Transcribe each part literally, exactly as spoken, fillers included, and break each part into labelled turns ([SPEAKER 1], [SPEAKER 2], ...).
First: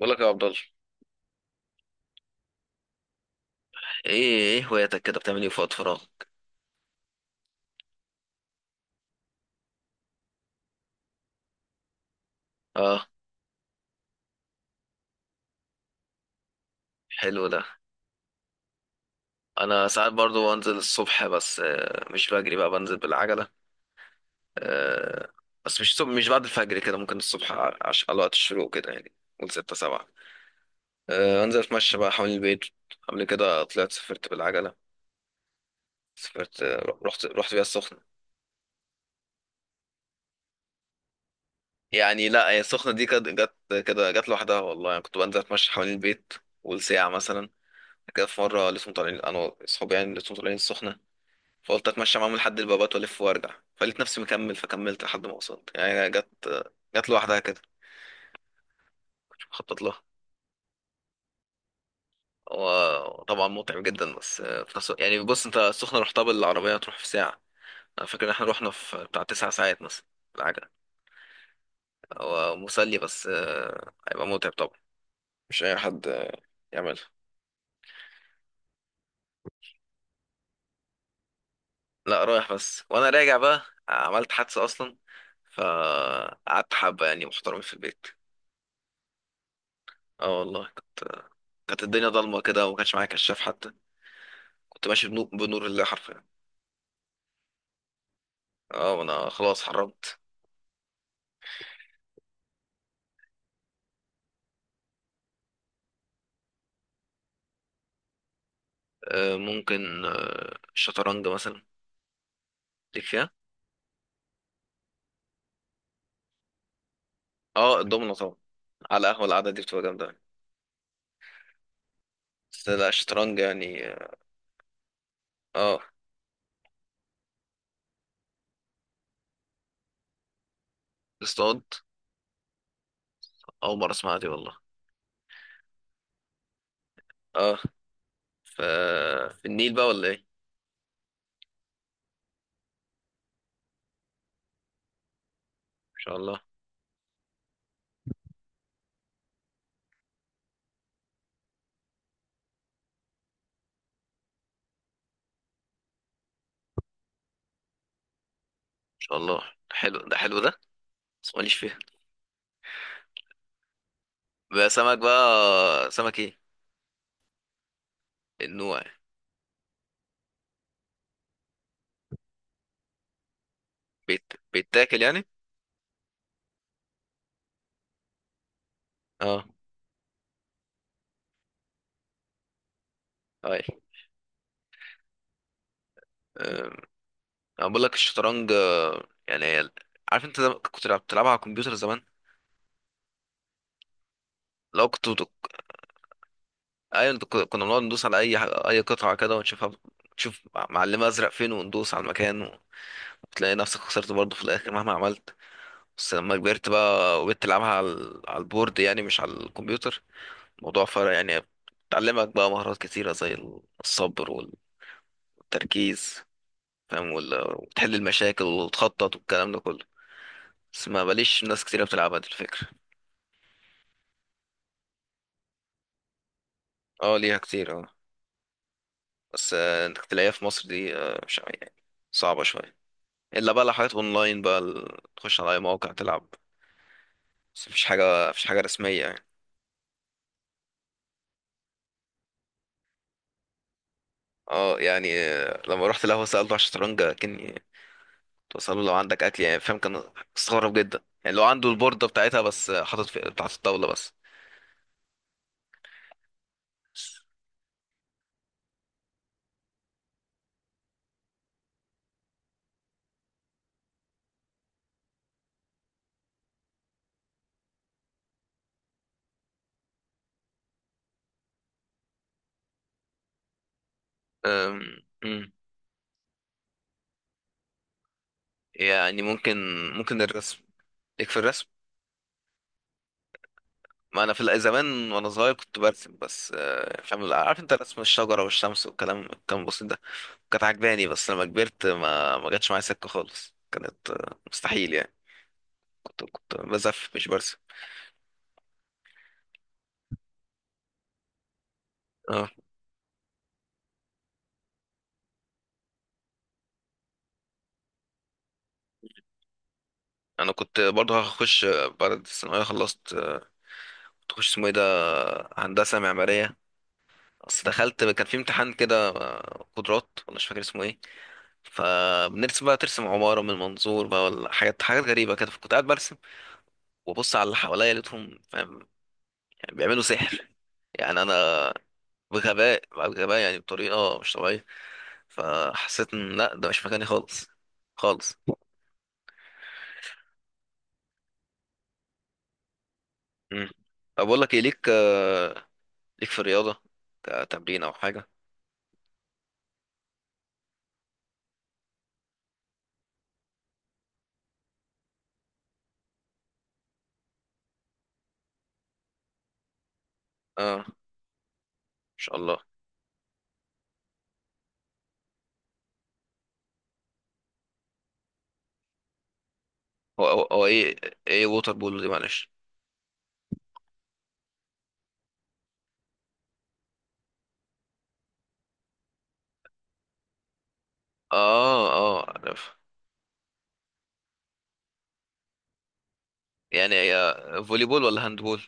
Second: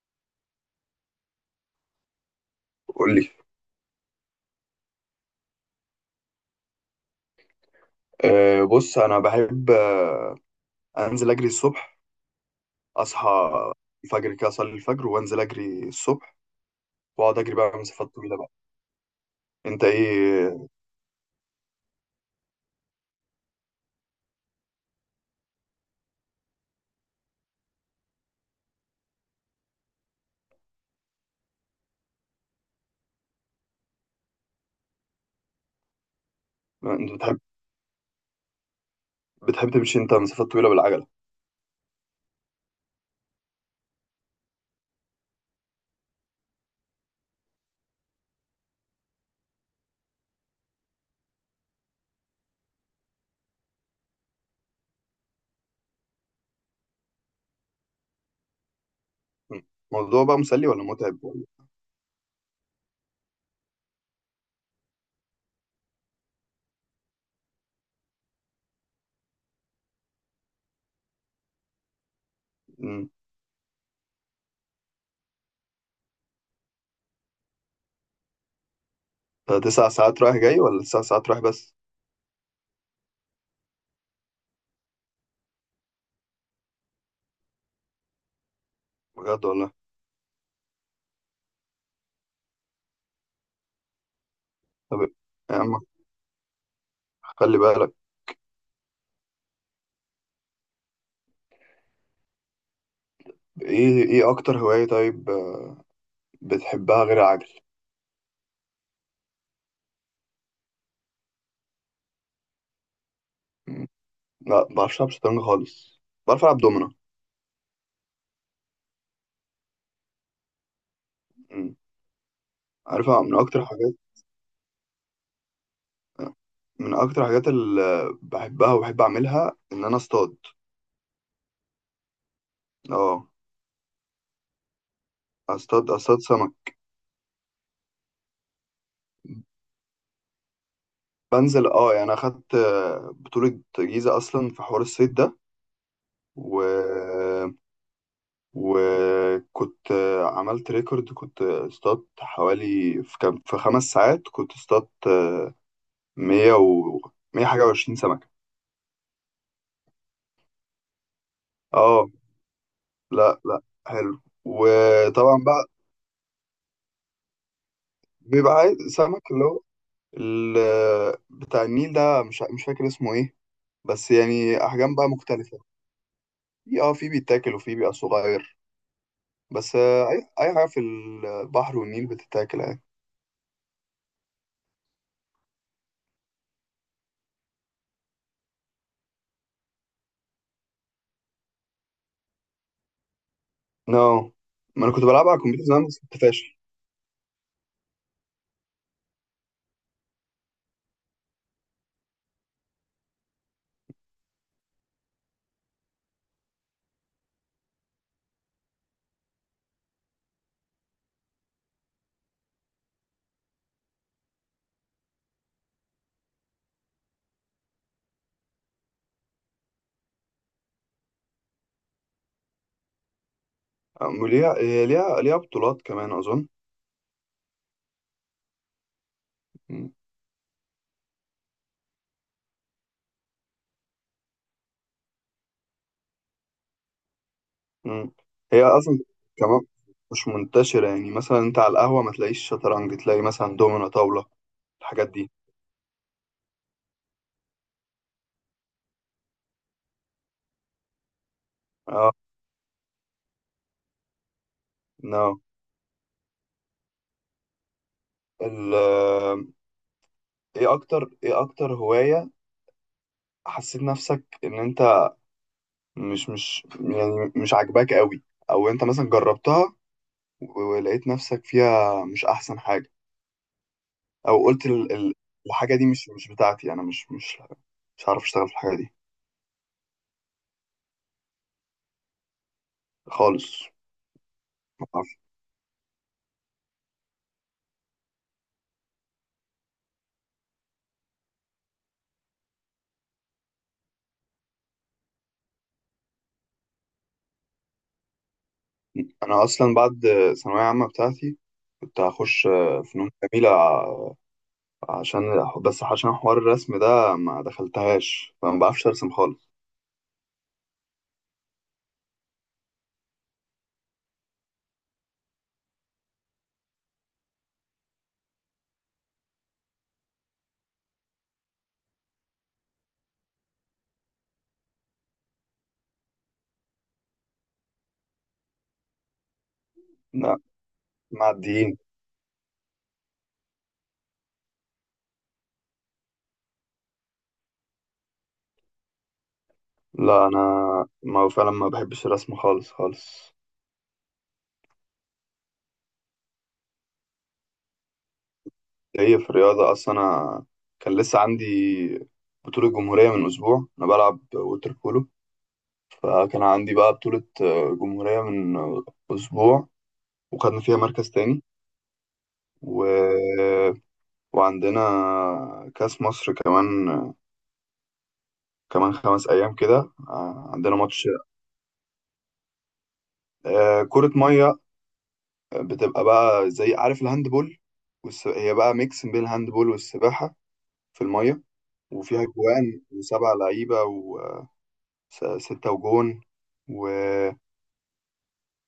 [SPEAKER 1] بقول لك يا عبد الله.
[SPEAKER 2] قول لي.
[SPEAKER 1] ايه ايه هواياتك كده بتعمل ايه في وقت فراغ؟
[SPEAKER 2] أه بص انا بحب آه، انزل اجري الصبح.
[SPEAKER 1] اه،
[SPEAKER 2] اصحى الفجر كده، اصلي الفجر وانزل اجري الصبح، واقعد
[SPEAKER 1] حلو
[SPEAKER 2] اجري
[SPEAKER 1] ده.
[SPEAKER 2] بقى مسافات طويله بقى. انت
[SPEAKER 1] انا ساعات برضو
[SPEAKER 2] ايه؟
[SPEAKER 1] بنزل الصبح بس آه، مش بجري بقى، بنزل بالعجله. آه، بس مش الصبح، مش بعد الفجر كده، ممكن الصبح ع- عش- على وقت الشروق كده يعني. قول ستة سبعة. آه، انزل اتمشى بقى حوالين البيت. قبل كده طلعت سافرت بالعجله. سافرت آه،
[SPEAKER 2] انت
[SPEAKER 1] رحت
[SPEAKER 2] بتحب
[SPEAKER 1] رحت بيها السخنه.
[SPEAKER 2] بتحب تمشي انت مسافات طويله بالعجله؟
[SPEAKER 1] يعني لا، هي السخنه دي كانت جت كده، جت لوحدها والله. يعني كنت بنزل اتمشى حوالين البيت والساعه مثلا كده، في مره لسه طالعين انا واصحابي، يعني لسه طالعين السخنه، فقلت اتمشى معاهم لحد البابات والف وارجع، فلقيت نفسي مكمل، فكملت لحد ما وصلت. يعني جت، جت لوحدها كده، كنت
[SPEAKER 2] م.
[SPEAKER 1] مخطط لها.
[SPEAKER 2] الموضوع بقى مسلي ولا متعب ولا؟
[SPEAKER 1] هو طبعا متعب جدا بس في نفس الوقت- يعني بص انت، السخنة رحتها بالعربية تروح في ساعة، انا فاكر ان احنا رحنا في بتاع تسع ساعات مثلا العجلة هو مسلي
[SPEAKER 2] م.
[SPEAKER 1] بس آه، هيبقى متعب طبعا. مش اي حد آه، يعملها.
[SPEAKER 2] ده تسع ساعات رايح جاي ولا تسع ساعات رايح بس؟
[SPEAKER 1] لا رايح بس، وانا راجع بقى عملت حادثة اصلا، فقعدت حبة يعني محترمين في البيت.
[SPEAKER 2] بجد والله.
[SPEAKER 1] اه والله، كانت كانت الدنيا ضلمة كده وما كانش معايا كشاف حتى، كنت
[SPEAKER 2] طب
[SPEAKER 1] ماشي بنو-
[SPEAKER 2] يا
[SPEAKER 1] بنور
[SPEAKER 2] عم،
[SPEAKER 1] الله حرفيا.
[SPEAKER 2] خلي بالك.
[SPEAKER 1] اه انا خلاص حرمت.
[SPEAKER 2] ايه ايه اكتر هوايه طيب، آه، بتحبها غير العجل؟
[SPEAKER 1] آه، ممكن آه، الشطرنج مثلا، ليك فيها؟
[SPEAKER 2] م. لا، ما بعرفش العب شطرنج خالص، بعرف العب دومنه.
[SPEAKER 1] اه، الدومنة طبعا على القهوة، القعدة دي بتبقى جامدة يعني.
[SPEAKER 2] م.
[SPEAKER 1] بس لا،
[SPEAKER 2] عارفها من
[SPEAKER 1] الشطرنج
[SPEAKER 2] اكتر
[SPEAKER 1] يعني
[SPEAKER 2] حاجات.
[SPEAKER 1] اه. آه،
[SPEAKER 2] من اكتر الحاجات اللي بحبها وبحب اعملها ان انا اصطاد.
[SPEAKER 1] اصطاد؟
[SPEAKER 2] اه.
[SPEAKER 1] أول مرة أسمعها دي والله.
[SPEAKER 2] اصطاد اصطاد سمك.
[SPEAKER 1] اه، ف في النيل بقى ولا إيه؟ إن
[SPEAKER 2] بنزل، اه يعني انا اخدت، آه، بطولة جيزة اصلا في حوار الصيد ده.
[SPEAKER 1] شاء الله. إن
[SPEAKER 2] و... وكنت، آه، عملت ريكورد. كنت اصطادت حوالي، في كام، في خمس ساعات كنت اصطادت مية و مية حاجة وعشرين سمكة.
[SPEAKER 1] شاء الله. حلو ده حلو ده، بس ماليش فيها.
[SPEAKER 2] اه. لا، لا. حلو،
[SPEAKER 1] بقى سمك،
[SPEAKER 2] وطبعا بقى
[SPEAKER 1] بقى سمك إيه؟
[SPEAKER 2] بيبقى
[SPEAKER 1] النوع
[SPEAKER 2] عايز
[SPEAKER 1] يعني.
[SPEAKER 2] سمك اللي هو ال- بتاع النيل ده، مش مش فاكر اسمه ايه، بس
[SPEAKER 1] بيت...
[SPEAKER 2] يعني احجام
[SPEAKER 1] بيتاكل
[SPEAKER 2] بقى
[SPEAKER 1] يعني؟
[SPEAKER 2] مختلفه. في اه في بيتاكل وفي بيبقى صغير.
[SPEAKER 1] اه،
[SPEAKER 2] بس آه، اي اي حاجه في البحر والنيل بتتاكل يعني.
[SPEAKER 1] أي. آه، انا بقول لك الشطرنج آه، يعني هي- عارف انت زم- كنت لعب- بتلعبها على الكمبيوتر زمان؟
[SPEAKER 2] نو، ما
[SPEAKER 1] لو
[SPEAKER 2] انا كنت
[SPEAKER 1] كنت
[SPEAKER 2] بلعبها على
[SPEAKER 1] بت-
[SPEAKER 2] الكمبيوتر زمان بس كنت فاشل.
[SPEAKER 1] ايوه، انت كنا كنا بنقعد ندوس على اي ح- اي قطعه كده ونشوفها، نشوف معلمه ازرق فين، وندوس على المكان و- وتلاقي نفسك خسرت برضه في الاخر مهما عملت. بس لما كبرت بقى وبقيت تلعبها على ال- على البورد يعني مش على الكمبيوتر، الموضوع فرق يعني، بتعلمك بقى مهارات كتيره زي ال- الصبر والتركيز، فاهم، وال- وتحل المشاكل وتخطط والكلام ده كله. بس ما بليش ناس كتيره بتلعبها، دي الفكره.
[SPEAKER 2] أم ليها، هي ليها ليها بطولات كمان اظن.
[SPEAKER 1] اه ليها كتير اه، بس آه،
[SPEAKER 2] مم.
[SPEAKER 1] انت تلاقيها في مصر دي آه، مش يعني صعبة شوية، الا بقى لو حاجات اونلاين بقى، ال- تخش على اي موقع تلعب. بس مفيش
[SPEAKER 2] مم.
[SPEAKER 1] حاجة، مفيش حاجة
[SPEAKER 2] هي اصلا
[SPEAKER 1] رسمية يعني.
[SPEAKER 2] كمان مش منتشره. يعني مثلا انت على القهوه ما تلاقيش شطرنج، تلاقي مثلا دومنة، طاوله،
[SPEAKER 1] اه
[SPEAKER 2] الحاجات
[SPEAKER 1] يعني
[SPEAKER 2] دي.
[SPEAKER 1] آه، لما رحت القهوة سألته على الشطرنج، كني له لو عندك اكل يعني، فاهم، كان استغرب جدا يعني، لو عنده البوردة
[SPEAKER 2] اه.
[SPEAKER 1] بتاعتها، بس آه، حاطط في بتاعت الطاولة بس.
[SPEAKER 2] نو، ال آه، ايه اكتر ايه اكتر هوايه حسيت نفسك ان انت مش مش يعني مش عاجباك قوي، او انت مثلا جربتها ولقيت نفسك فيها مش احسن حاجه، او قلت
[SPEAKER 1] أم،
[SPEAKER 2] ال... ال...
[SPEAKER 1] أم.
[SPEAKER 2] الحاجه دي مش مش بتاعتي، انا مش مش مش عارف اشتغل في الحاجه دي
[SPEAKER 1] يعني ممكن، ممكن الرسم، ليك في الرسم؟
[SPEAKER 2] خالص؟
[SPEAKER 1] ما انا في ال-
[SPEAKER 2] ما
[SPEAKER 1] زمان
[SPEAKER 2] أعرف.
[SPEAKER 1] وانا صغير كنت برسم، بس آه، فاهم، عارف انت، رسم الشجرة والشمس والكلام كان بسيط ده، كانت عجباني. بس لما كبرت ما ما جاتش معايا سكة خالص، كانت آه، مستحيل يعني، كنت كنت بزف مش برسم.
[SPEAKER 2] انا اصلا بعد ثانويه عامه بتاعتي كنت هخش
[SPEAKER 1] اه
[SPEAKER 2] فنون جميله ع- عشان، بس عشان حوار الرسم ده ما دخلتهاش، فما بعرفش ارسم خالص.
[SPEAKER 1] انا كنت برضه هخش آه، بعد الثانويه خلصت، آه، كنت اخش اسمه ايه ده، آه، هندسه معماريه. بس دخلت كان في امتحان كده، آه، قدرات ولا مش فاكر اسمه ايه، فبنرسم بقى، ترسم عماره من منظور بقى ولا حاجات حاجات غريبه كده. فكنت قاعد برسم وابص على اللي حواليا، لقيتهم فاهم يعني بيعملوا
[SPEAKER 2] لا.
[SPEAKER 1] سحر يعني. انا
[SPEAKER 2] معديين.
[SPEAKER 1] بغباء بقى، بغباء يعني، بطريقة مش طبيعية، فحسيت ان لا، ده مش مكاني خالص، خالص.
[SPEAKER 2] لا، انا ما فعلا ما بحبش الرسم خالص خالص.
[SPEAKER 1] مم. طب بقول لك ايه، ليك آه، ليك في الرياضة كتمرين او حاجة؟
[SPEAKER 2] جاي في الرياضة أصلا. أنا كان لسه عندي بطولة جمهورية من أسبوع، أنا بلعب ووتر بولو. فكان عندي بقى بطولة، آه، جمهورية من، آه، أسبوع. وخدنا فيها
[SPEAKER 1] اه، ان
[SPEAKER 2] مركز تاني.
[SPEAKER 1] شاء الله.
[SPEAKER 2] و... وعندنا كأس مصر كمان، كمان خمس أيام كده.
[SPEAKER 1] هو هو,
[SPEAKER 2] آه،
[SPEAKER 1] هو
[SPEAKER 2] عندنا
[SPEAKER 1] ايه،
[SPEAKER 2] ماتش.
[SPEAKER 1] ايه ووتر بول دي، معلش؟
[SPEAKER 2] آه، كرة مية، بتبقى بقى زي، عارف، الهاندبول. والس... هي بقى ميكس بين الهاندبول والسباحة في المية.
[SPEAKER 1] اه
[SPEAKER 2] وفيها
[SPEAKER 1] اه عارف.
[SPEAKER 2] جوان وسبع لعيبة، س- ستة وجون و
[SPEAKER 1] يعني هي فولي بول ولا هاند بول؟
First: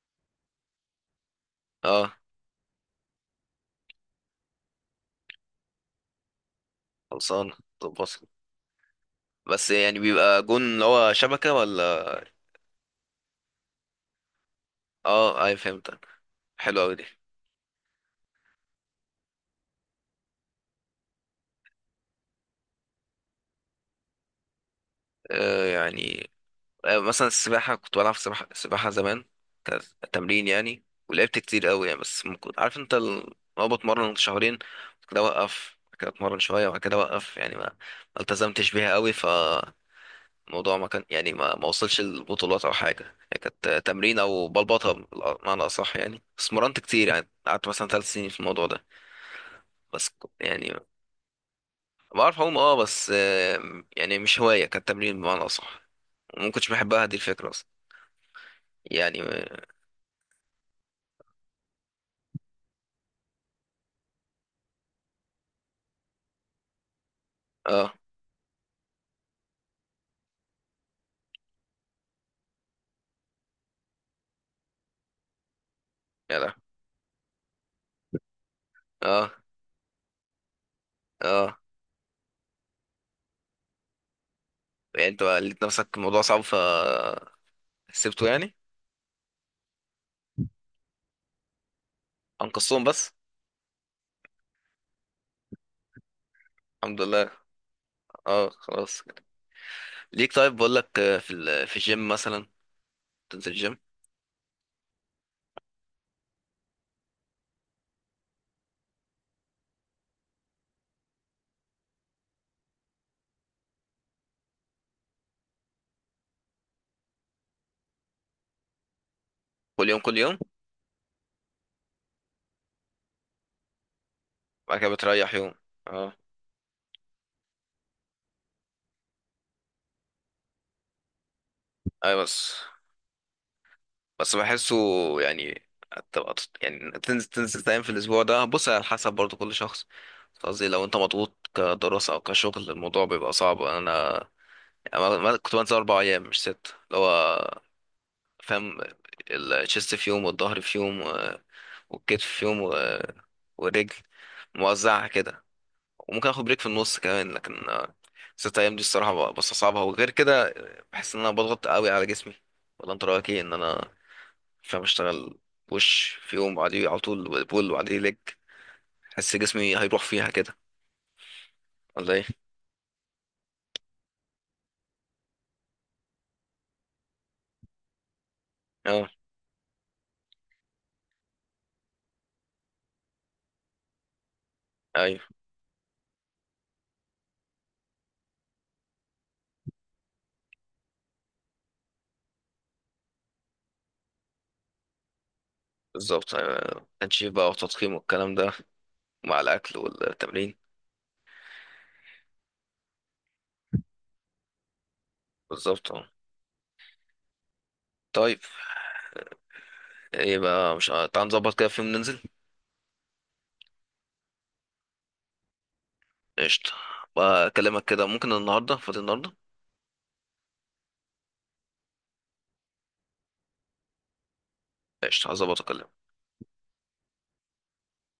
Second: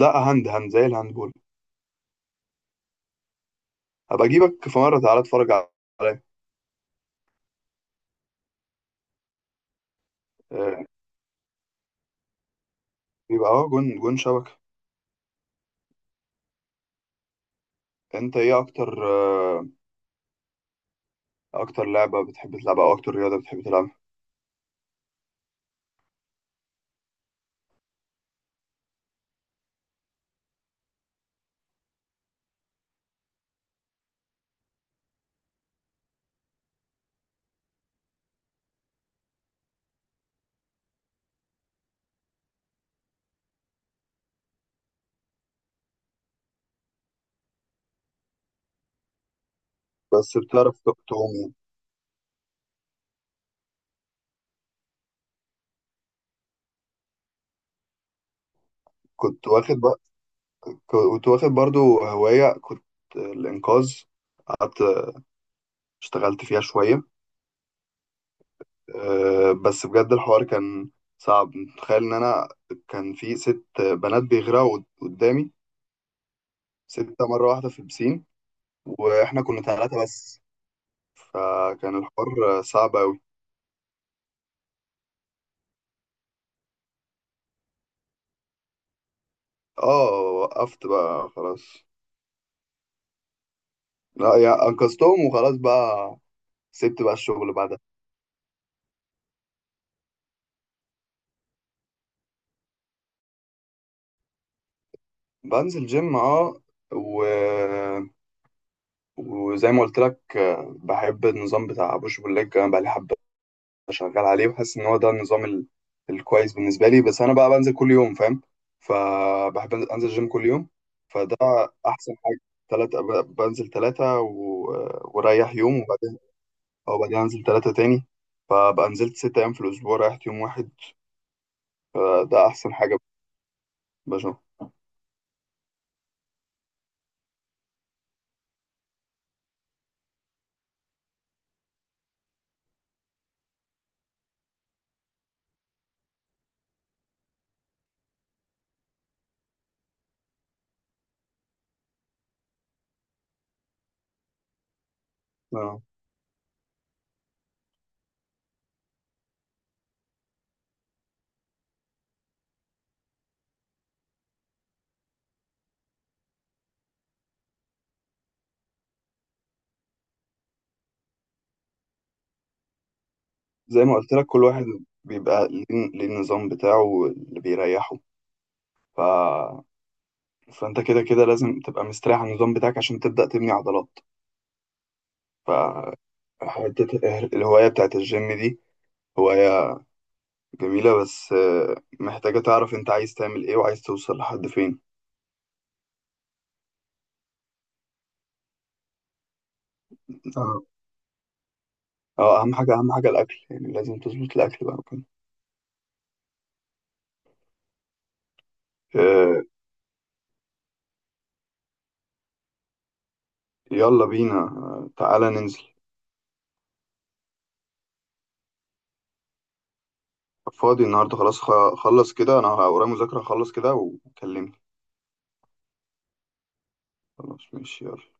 [SPEAKER 2] لا، هاند هاند زي الهاندبول.
[SPEAKER 1] اه
[SPEAKER 2] هبقى اجيبك في مرة، تعالى اتفرج عليا.
[SPEAKER 1] خلصان، طب وصل. بس يعني بيبقى جون
[SPEAKER 2] آه،
[SPEAKER 1] اللي هو شبكة ولا؟
[SPEAKER 2] يبقى اه جون جون شبكة.
[SPEAKER 1] اه اي فهمتك، حلو قوي دي.
[SPEAKER 2] انت ايه اكتر آه، اكتر لعبة بتحب تلعبها، او اكتر رياضة بتحب تلعبها؟
[SPEAKER 1] آه يعني آه، مثلا السباحة، كنت بلعب سباحة سباحة زمان كتمرين يعني، ولعبت كتير قوي يعني. بس ممكن عارف انت ال- لو بتمرن شهرين بعد كده اوقف، بعد كده اتمرن شوية وبعد كده اوقف، يعني ما ما التزمتش بيها قوي فالموضوع ما كان يعني ما ما وصلش للبطولات او حاجة. يعني كانت تمرين او بلبطة بمعنى اصح يعني، بس مرنت كتير يعني، قعدت مثلا ثلاث سنين في الموضوع ده. بس ك-
[SPEAKER 2] بس
[SPEAKER 1] يعني
[SPEAKER 2] بتعرف ت- تعوم يعني.
[SPEAKER 1] بعرف اعوم اه، بس آه، يعني مش هواية، كانت تمرين بمعنى اصح، وما كنتش بحبها دي الفكرة اصلا يعني.
[SPEAKER 2] كنت واخد بقى كنت واخد برضو هواية، كنت الانقاذ. قعدت اشتغلت فيها شوية.
[SPEAKER 1] اه
[SPEAKER 2] آه، بس بجد الحوار كان صعب. تخيل ان انا كان في ست بنات بيغرقوا قد- قدامي.
[SPEAKER 1] يا لا،
[SPEAKER 2] ستة مرة واحدة في البسين،
[SPEAKER 1] اه
[SPEAKER 2] واحنا كنا ثلاثة بس.
[SPEAKER 1] اه.
[SPEAKER 2] فكان الحوار صعب أوي.
[SPEAKER 1] يعني انت بقى لقيت نفسك الموضوع صعب فسيبته يعني؟
[SPEAKER 2] اه، وقفت بقى خلاص.
[SPEAKER 1] انقذتهم بس؟
[SPEAKER 2] لا، يعني أنقذتهم وخلاص بقى،
[SPEAKER 1] الحمد
[SPEAKER 2] سبت بقى
[SPEAKER 1] لله.
[SPEAKER 2] الشغل بعدها.
[SPEAKER 1] اه خلاص. ليك طيب؟ بقول لك آه، في ال... في الجيم مثلا، تنزل الجيم؟
[SPEAKER 2] بنزل جيم، اه. و... وزي ما قلت لك، بحب النظام بتاع بوش بول ليج. انا بقى لي حبه شغال عليه، وحاسس ان هو ده النظام ال... الكويس بالنسبه لي. بس انا بقى بنزل كل يوم، فاهم، فبحب
[SPEAKER 1] كل يوم
[SPEAKER 2] انزل
[SPEAKER 1] كل
[SPEAKER 2] جيم
[SPEAKER 1] يوم؟
[SPEAKER 2] كل يوم. فده احسن حاجه. ثلاثة، بنزل ثلاثة و...
[SPEAKER 1] بعد كده بتريح يوم؟
[SPEAKER 2] وريح يوم.
[SPEAKER 1] اه.
[SPEAKER 2] أو بعدين أنزل تلاتة تاني. فبقى نزلت ست أيام في الأسبوع، ريحت يوم واحد.
[SPEAKER 1] ايوه
[SPEAKER 2] فده
[SPEAKER 1] بس،
[SPEAKER 2] أحسن حاجة
[SPEAKER 1] بس
[SPEAKER 2] بشوفها.
[SPEAKER 1] بحسه يعني هتبقى تط- يعني تنزل تنزل تايم في الاسبوع ده، بص على حسب برضو كل شخص، قصدي لو انت مضغوط كدراسة او كشغل الموضوع بيبقى صعب. انا أنا ما- ما- كنت بنزل اربع ايام مش ست، اللي هو فاهم، الشيست في يوم والظهر في يوم و- والكتف في يوم و- والرجل، موزعها كده.
[SPEAKER 2] آه.
[SPEAKER 1] وممكن اخد بريك في النص كمان لكن آه، ست ايام دي الصراحه ب- بستصعبها، وغير كده بحس ان انا بضغط قوي على جسمي. ولا انت رايك ايه، ان انا فاهم اشتغل بوش في يوم بعديه على طول بول وبعديه ليج؟ حس جسمي هيروح فيها كده ولا ايه؟
[SPEAKER 2] زي ما قلت لك، كل واحد بيبقى ليه، ليه النظام بتاعه اللي بيريحه. ف...
[SPEAKER 1] اه
[SPEAKER 2] فأنت كده كده لازم تبقى مستريح على النظام بتاعك، عشان تبدأ تبني عضلات.
[SPEAKER 1] ايوه
[SPEAKER 2] فحتة الهواية بتاعت الجيم دي هواية جميلة. بس آه، محتاجة تعرف أنت عايز تعمل إيه وعايز توصل لحد فين.
[SPEAKER 1] بالظبط، أيوة. تنشيف بقى وتضخيم والكلام ده، مع الاكل والتمرين.
[SPEAKER 2] اه، آه، أهم حاجة أهم حاجة الأكل. يعني لازم تظبط الأكل بقى وكده.
[SPEAKER 1] بالظبط اه. طيب،
[SPEAKER 2] آه،
[SPEAKER 1] يبقى مش ع- تعال نظبط كده في يوم ننزل.
[SPEAKER 2] يلا بينا، آه، تعالى ننزل.
[SPEAKER 1] قشطة. بكلمك كده، ممكن النهاردة، فاضي النهاردة؟
[SPEAKER 2] فاضي النهارده؟ خلاص، خ- خلص كده. انا ورايا مذاكرة، خلص كده وكلمني.
[SPEAKER 1] قشطة، هظبط اكلمك.
[SPEAKER 2] خلاص، ماشي، يلا.